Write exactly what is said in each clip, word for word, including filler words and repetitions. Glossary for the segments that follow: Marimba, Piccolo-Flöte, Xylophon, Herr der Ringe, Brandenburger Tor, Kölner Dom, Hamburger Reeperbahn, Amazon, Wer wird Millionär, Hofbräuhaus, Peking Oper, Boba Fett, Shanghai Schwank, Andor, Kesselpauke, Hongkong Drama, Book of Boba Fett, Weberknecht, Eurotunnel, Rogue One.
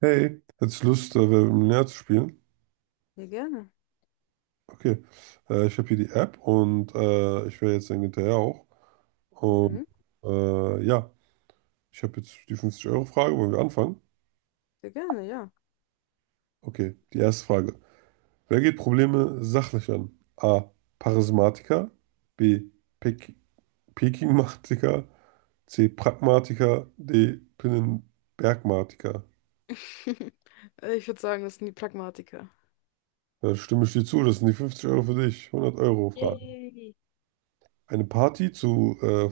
Hey, hättest du Lust, äh, Wer wird Millionär zu spielen? Ja, gerne. Okay, äh, ich habe hier die App und äh, ich wäre jetzt dann hinterher auch. Und Mhm. äh, ja, ich habe jetzt die fünfzig-Euro-Frage. Wollen wir anfangen? Sehr gerne, ja. Okay, die erste Frage. Wer geht Probleme sachlich an? A. Charismatiker. B. Pek Pekingmatiker. C. Pragmatiker. D. Pinnenbergmatiker. Äh, Ich würde sagen, das sind die Pragmatiker. Da stimme ich dir zu. Das sind die fünfzig Euro für dich. hundert Euro Frage. Yay. Eine Party zu äh,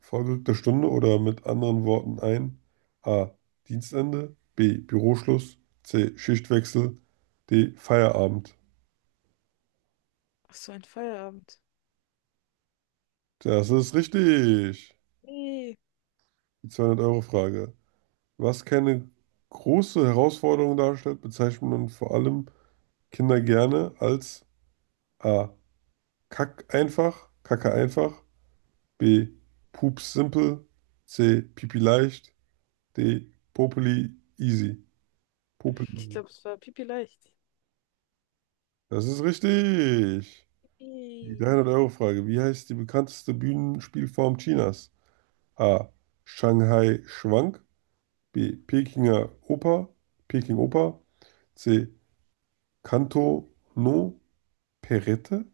vorgerückter Stunde oder mit anderen Worten ein A. Dienstende. B. Büroschluss. C. Schichtwechsel. D. Feierabend. Ach so, ein Feierabend. Das ist richtig. Yay. Die zweihundert Euro Frage. Was keine große Herausforderung darstellt, bezeichnet man vor allem Kinder gerne als A. Kack einfach, Kacke einfach. B. Pups simpel. C. Pipi leicht. D. Popeli easy. Ich Popeli. glaube, es war pipi leicht. Das ist richtig. Die Yay. dreihundert-Euro-Frage. Wie heißt die bekannteste Bühnenspielform Chinas? A. Shanghai Schwank. B. Pekinger Oper. Peking Oper. C. Canto no Perrette.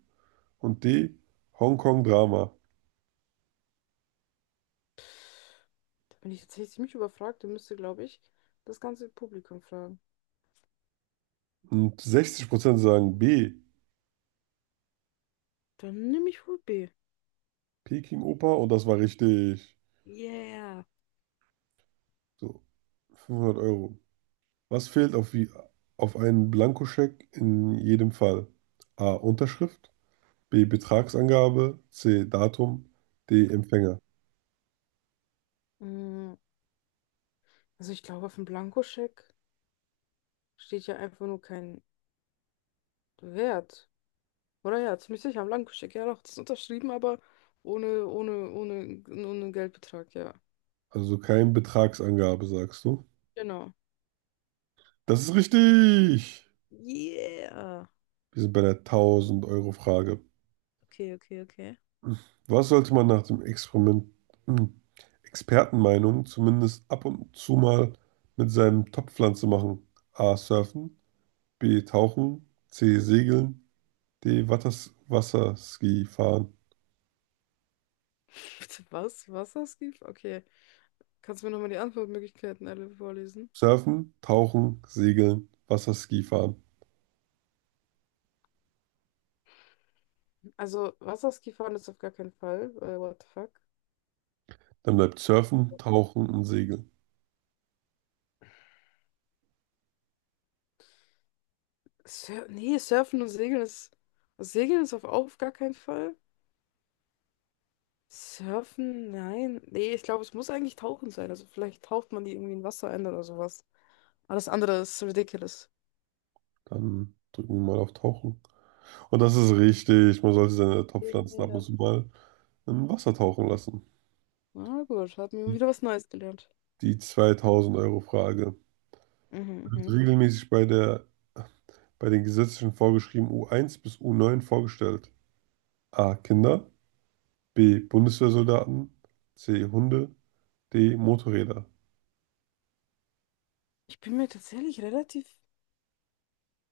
Und D. Hongkong Drama. Da bin ich tatsächlich ziemlich überfragt und müsste, glaube ich, das ganze Publikum fragen. Und sechzig Prozent sagen B. Dann nehme ich wohl B. Peking Oper. Und das war richtig. Yeah. So, fünfhundert Euro. Was fehlt auf, wie, auf einen Blankoscheck in jedem Fall? A. Unterschrift. B. Betragsangabe. C. Datum. D. Empfänger. Mm, Also ich glaube, auf dem Blankoscheck steht ja einfach nur kein Wert. Oder ja, ziemlich sicher, am Blankoscheck, ja doch, das ist unterschrieben, aber ohne, ohne, ohne, ohne Geldbetrag, ja. Also so kein Betragsangabe, sagst du. Genau. Das ist richtig! Yeah. Wir sind bei der tausend-Euro-Frage. Okay, okay, okay. Was sollte man nach dem Experiment, hm, Expertenmeinung zumindest ab und zu mal mit seinem Topfpflanze machen? A. Surfen. B. Tauchen. C. Segeln. D. Watters Wasserski fahren. Bitte was? Wasserskifahren? Okay. Kannst du mir nochmal die Antwortmöglichkeiten alle vorlesen? Surfen, Tauchen, Segeln, Wasserski fahren. Also, Wasserskifahren ist auf gar keinen Fall. Äh, what the fuck? Dann bleibt Surfen, Tauchen und Segeln. Sur nee, Surfen und Segeln ist. Segeln ist auf, auf gar keinen Fall. Surfen? Nein. Nee, ich glaube, es muss eigentlich Tauchen sein. Also, vielleicht taucht man die irgendwie in Wasser ein oder sowas. Alles andere ist ridiculous. Dann drücken wir mal auf Tauchen. Und das ist richtig. Man sollte seine Topfpflanzen ab und Ja. zu mal im Wasser tauchen lassen. Na gut, hat mir Die, wieder was Neues gelernt. die zweitausend-Euro-Frage Mhm, wird mhm. regelmäßig bei der, bei den gesetzlichen vorgeschrieben u eins bis u neun vorgestellt. A. Kinder. B. Bundeswehrsoldaten. C. Hunde. D. Motorräder. Ich bin mir tatsächlich relativ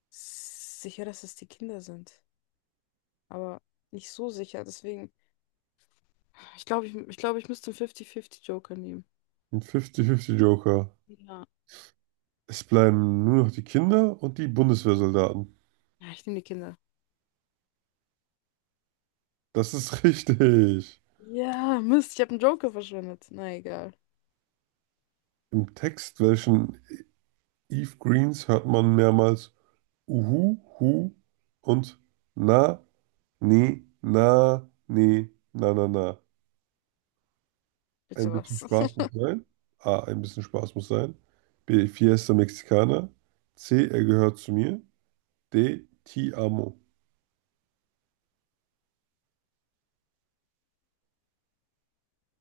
sicher, dass es die Kinder sind. Aber nicht so sicher. Deswegen, ich glaube, ich, ich glaube, ich müsste einen fünfzig fünfzig-Joker nehmen. Ein fünfzig fünfzig Joker. Ja. Es bleiben nur noch die Kinder und die Bundeswehrsoldaten. Ja, ich nehme die Kinder. Das ist richtig. Ja, Mist, ich habe einen Joker verschwendet. Na egal. Im Text, welchen Eve Greens hört man mehrmals Uhu, Hu und Na, Ni, Na, Ni, Na, Na, Na. Ein Bitte bisschen was. Spaß muss sein. A, ein bisschen Spaß muss sein. B, Fiesta Mexicana. C, er gehört zu mir. D, Ti amo.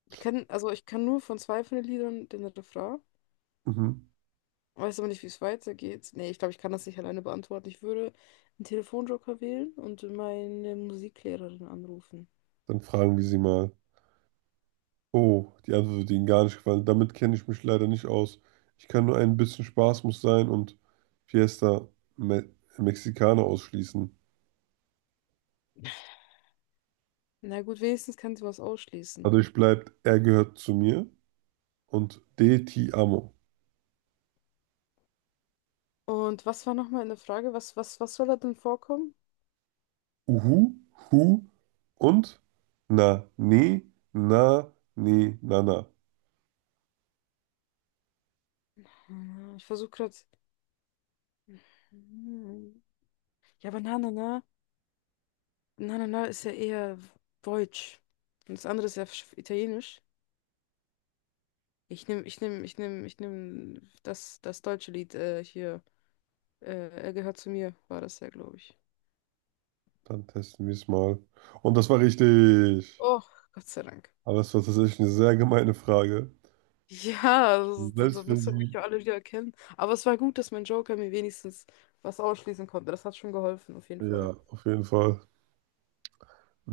Ich kann, also ich kann nur von zwei von den Liedern den Refrain. Mhm. Weiß aber nicht, wie es weitergeht. Nee, ich glaube, ich kann das nicht alleine beantworten. Ich würde einen Telefonjoker wählen und meine Musiklehrerin anrufen. Dann fragen wir sie mal. Oh, die Antwort wird ihnen gar nicht gefallen. Damit kenne ich mich leider nicht aus. Ich kann nur ein bisschen Spaß muss sein und Fiesta Me Mexicana ausschließen. Na gut, wenigstens kann sie was ausschließen. Dadurch bleibt er gehört zu mir und D, Ti amo. Und was war nochmal in der Frage? Was, was, was soll da denn vorkommen? Uhu, Hu und Na, Nee, Na, Nee, Na, Na. Hm, Ich versuche gerade. Hm. Ja, aber na, na, na. Na, na, na ist ja eher deutsch. Und das andere ist ja sch- italienisch. Ich nehme, ich nehme, ich nehme, ich nehme das, das deutsche Lied äh, hier. Äh, er gehört zu mir, war das ja, glaube ich. Dann testen wir es mal. Und das war richtig. Oh, Gott sei Dank. Aber es war tatsächlich eine sehr gemeine Frage. Ja, das, das, das Selbst wenn muss mich sie, ja alle wieder erkennen. Aber es war gut, dass mein Joker mir wenigstens was ausschließen konnte. Das hat schon geholfen, auf jeden Fall. ja, auf jeden Fall.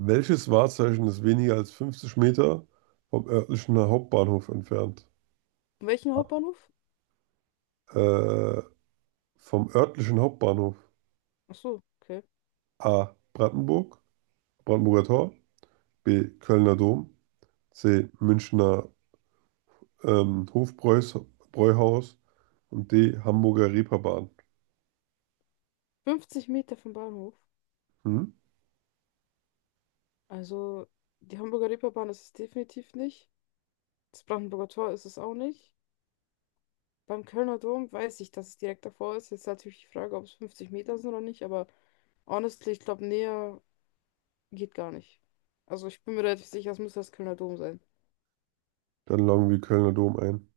Welches Wahrzeichen ist weniger als fünfzig Meter vom örtlichen Hauptbahnhof entfernt? In welchem Hauptbahnhof? Äh, Vom örtlichen Hauptbahnhof. Ach so, okay. A. Brandenburg, Brandenburger Tor. B. Kölner Dom. C. Münchner ähm, Hofbräuhaus. Und D. Hamburger Reeperbahn. fünfzig Meter vom Bahnhof. Hm? Also, die Hamburger Reeperbahn ist es definitiv nicht. Das Brandenburger Tor ist es auch nicht. Beim Kölner Dom weiß ich, dass es direkt davor ist. Jetzt ist natürlich die Frage, ob es fünfzig Meter sind oder nicht, aber honestly, ich glaube, näher geht gar nicht. Also, ich bin mir relativ sicher, es müsste das Kölner Dom sein. Dann loggen wir Kölner Dom ein.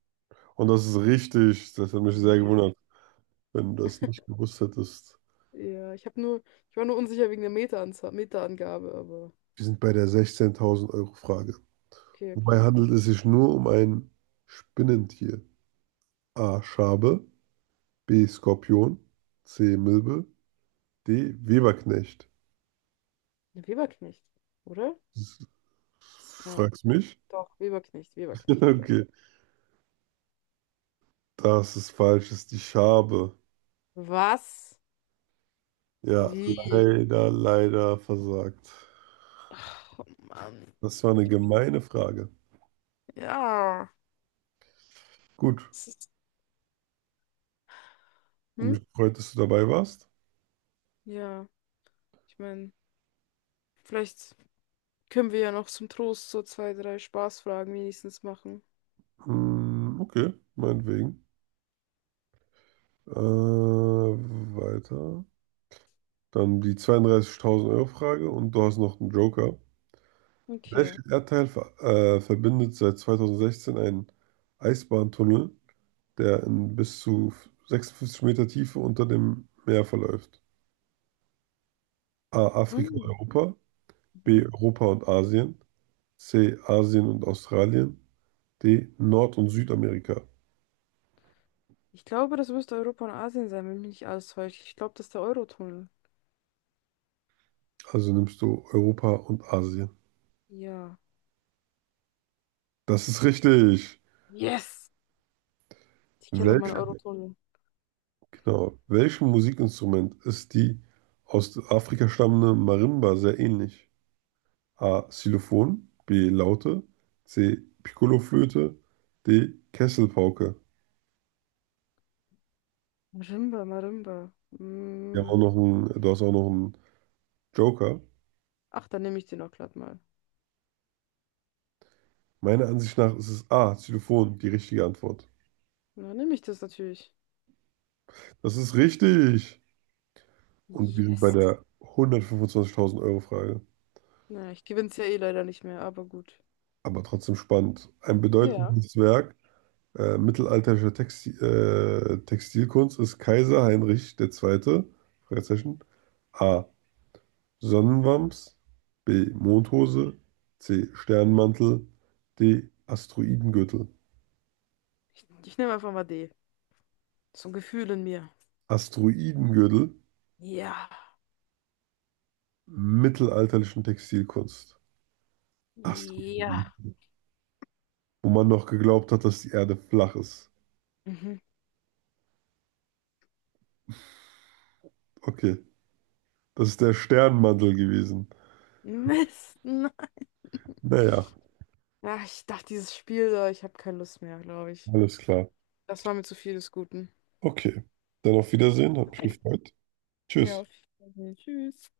Und das ist richtig. Das hat mich sehr Ja. gewundert, wenn du das nicht gewusst hättest. Ja, ich habe nur, ich war nur unsicher wegen der Meteranzahl, Meterangabe, aber Wir sind bei der sechzehntausend Euro Frage. okay, Wobei okay. handelt es sich nur um ein Spinnentier? A. Schabe. B. Skorpion. C. Milbe. D. Weberknecht. Eine Weberknecht, oder? S- Ja, Fragst mich? doch, Weberknecht, Weberknecht, Weberknecht. Okay, das ist falsch, das ist die Schabe. Was? Ja, Wie? leider, leider versagt. Oh Mann, Das war eine gemeine Frage. ja. Gut, und Hm? mich gefreut, dass du dabei warst. Ja, ich meine, vielleicht können wir ja noch zum Trost so zwei, drei Spaßfragen wenigstens machen. Hm, okay, meinetwegen. Äh, weiter. Dann die zweiunddreißigtausend Euro Frage und du hast noch einen Joker. Okay. Welcher Erdteil ver äh, verbindet seit zweitausendsechzehn einen Eisbahntunnel, der in bis zu sechsundfünfzig Meter Tiefe unter dem Meer verläuft? A. Afrika und Mm. Europa. Mhm. B. Europa und Asien. C. Asien und Australien. D. Nord- und Südamerika. Ich glaube, das müsste Europa und Asien sein, wenn mich nicht alles täuscht. Ich glaube, das ist der Eurotunnel. Also nimmst du Europa und Asien. Ja. Das ist richtig. Yes! Ich kenne noch Welche, meinen Eurotunnel. genau, welchem Musikinstrument ist die aus Afrika stammende Marimba sehr ähnlich? A. Xylophon. B. Laute. C. Piccolo-Flöte. D. Kesselpauke. Marimba, Marimba. Wir haben Mm. auch noch einen, Du hast auch noch einen Joker. Ach, dann nehme ich den auch glatt mal. Meiner Ansicht nach ist es A. Xylophon die richtige Antwort. Dann nehme ich das natürlich. Das ist richtig. Und wir sind bei Yes! der hundertfünfundzwanzigtausend Euro Frage. Na, ich gewinne es ja eh leider nicht mehr, aber gut. Aber trotzdem spannend. Ein Ja. bedeutendes Werk. Äh, mittelalterliche Texti äh, Textilkunst ist Kaiser Heinrich der Zweite. Fragezeichen. A. Sonnenwams. B. Mondhose. C. Sternmantel. D. Asteroidengürtel. Ich, ich nehme einfach mal D. So ein Gefühl in mir. Asteroidengürtel, Ja. mittelalterlichen Textilkunst. Ja. Asteroidengürtel. Wo man noch geglaubt hat, dass die Erde flach ist. Mhm. Okay, das ist der Sternmantel gewesen. Mist. Nein. Naja, Ach, ich dachte, dieses Spiel da, ich habe keine Lust mehr, glaube ich. alles klar. Das war mir zu viel des Guten. Okay, dann auf Wiedersehen, hat mich gefreut. Ja, Tschüss. auf jeden Tschüss.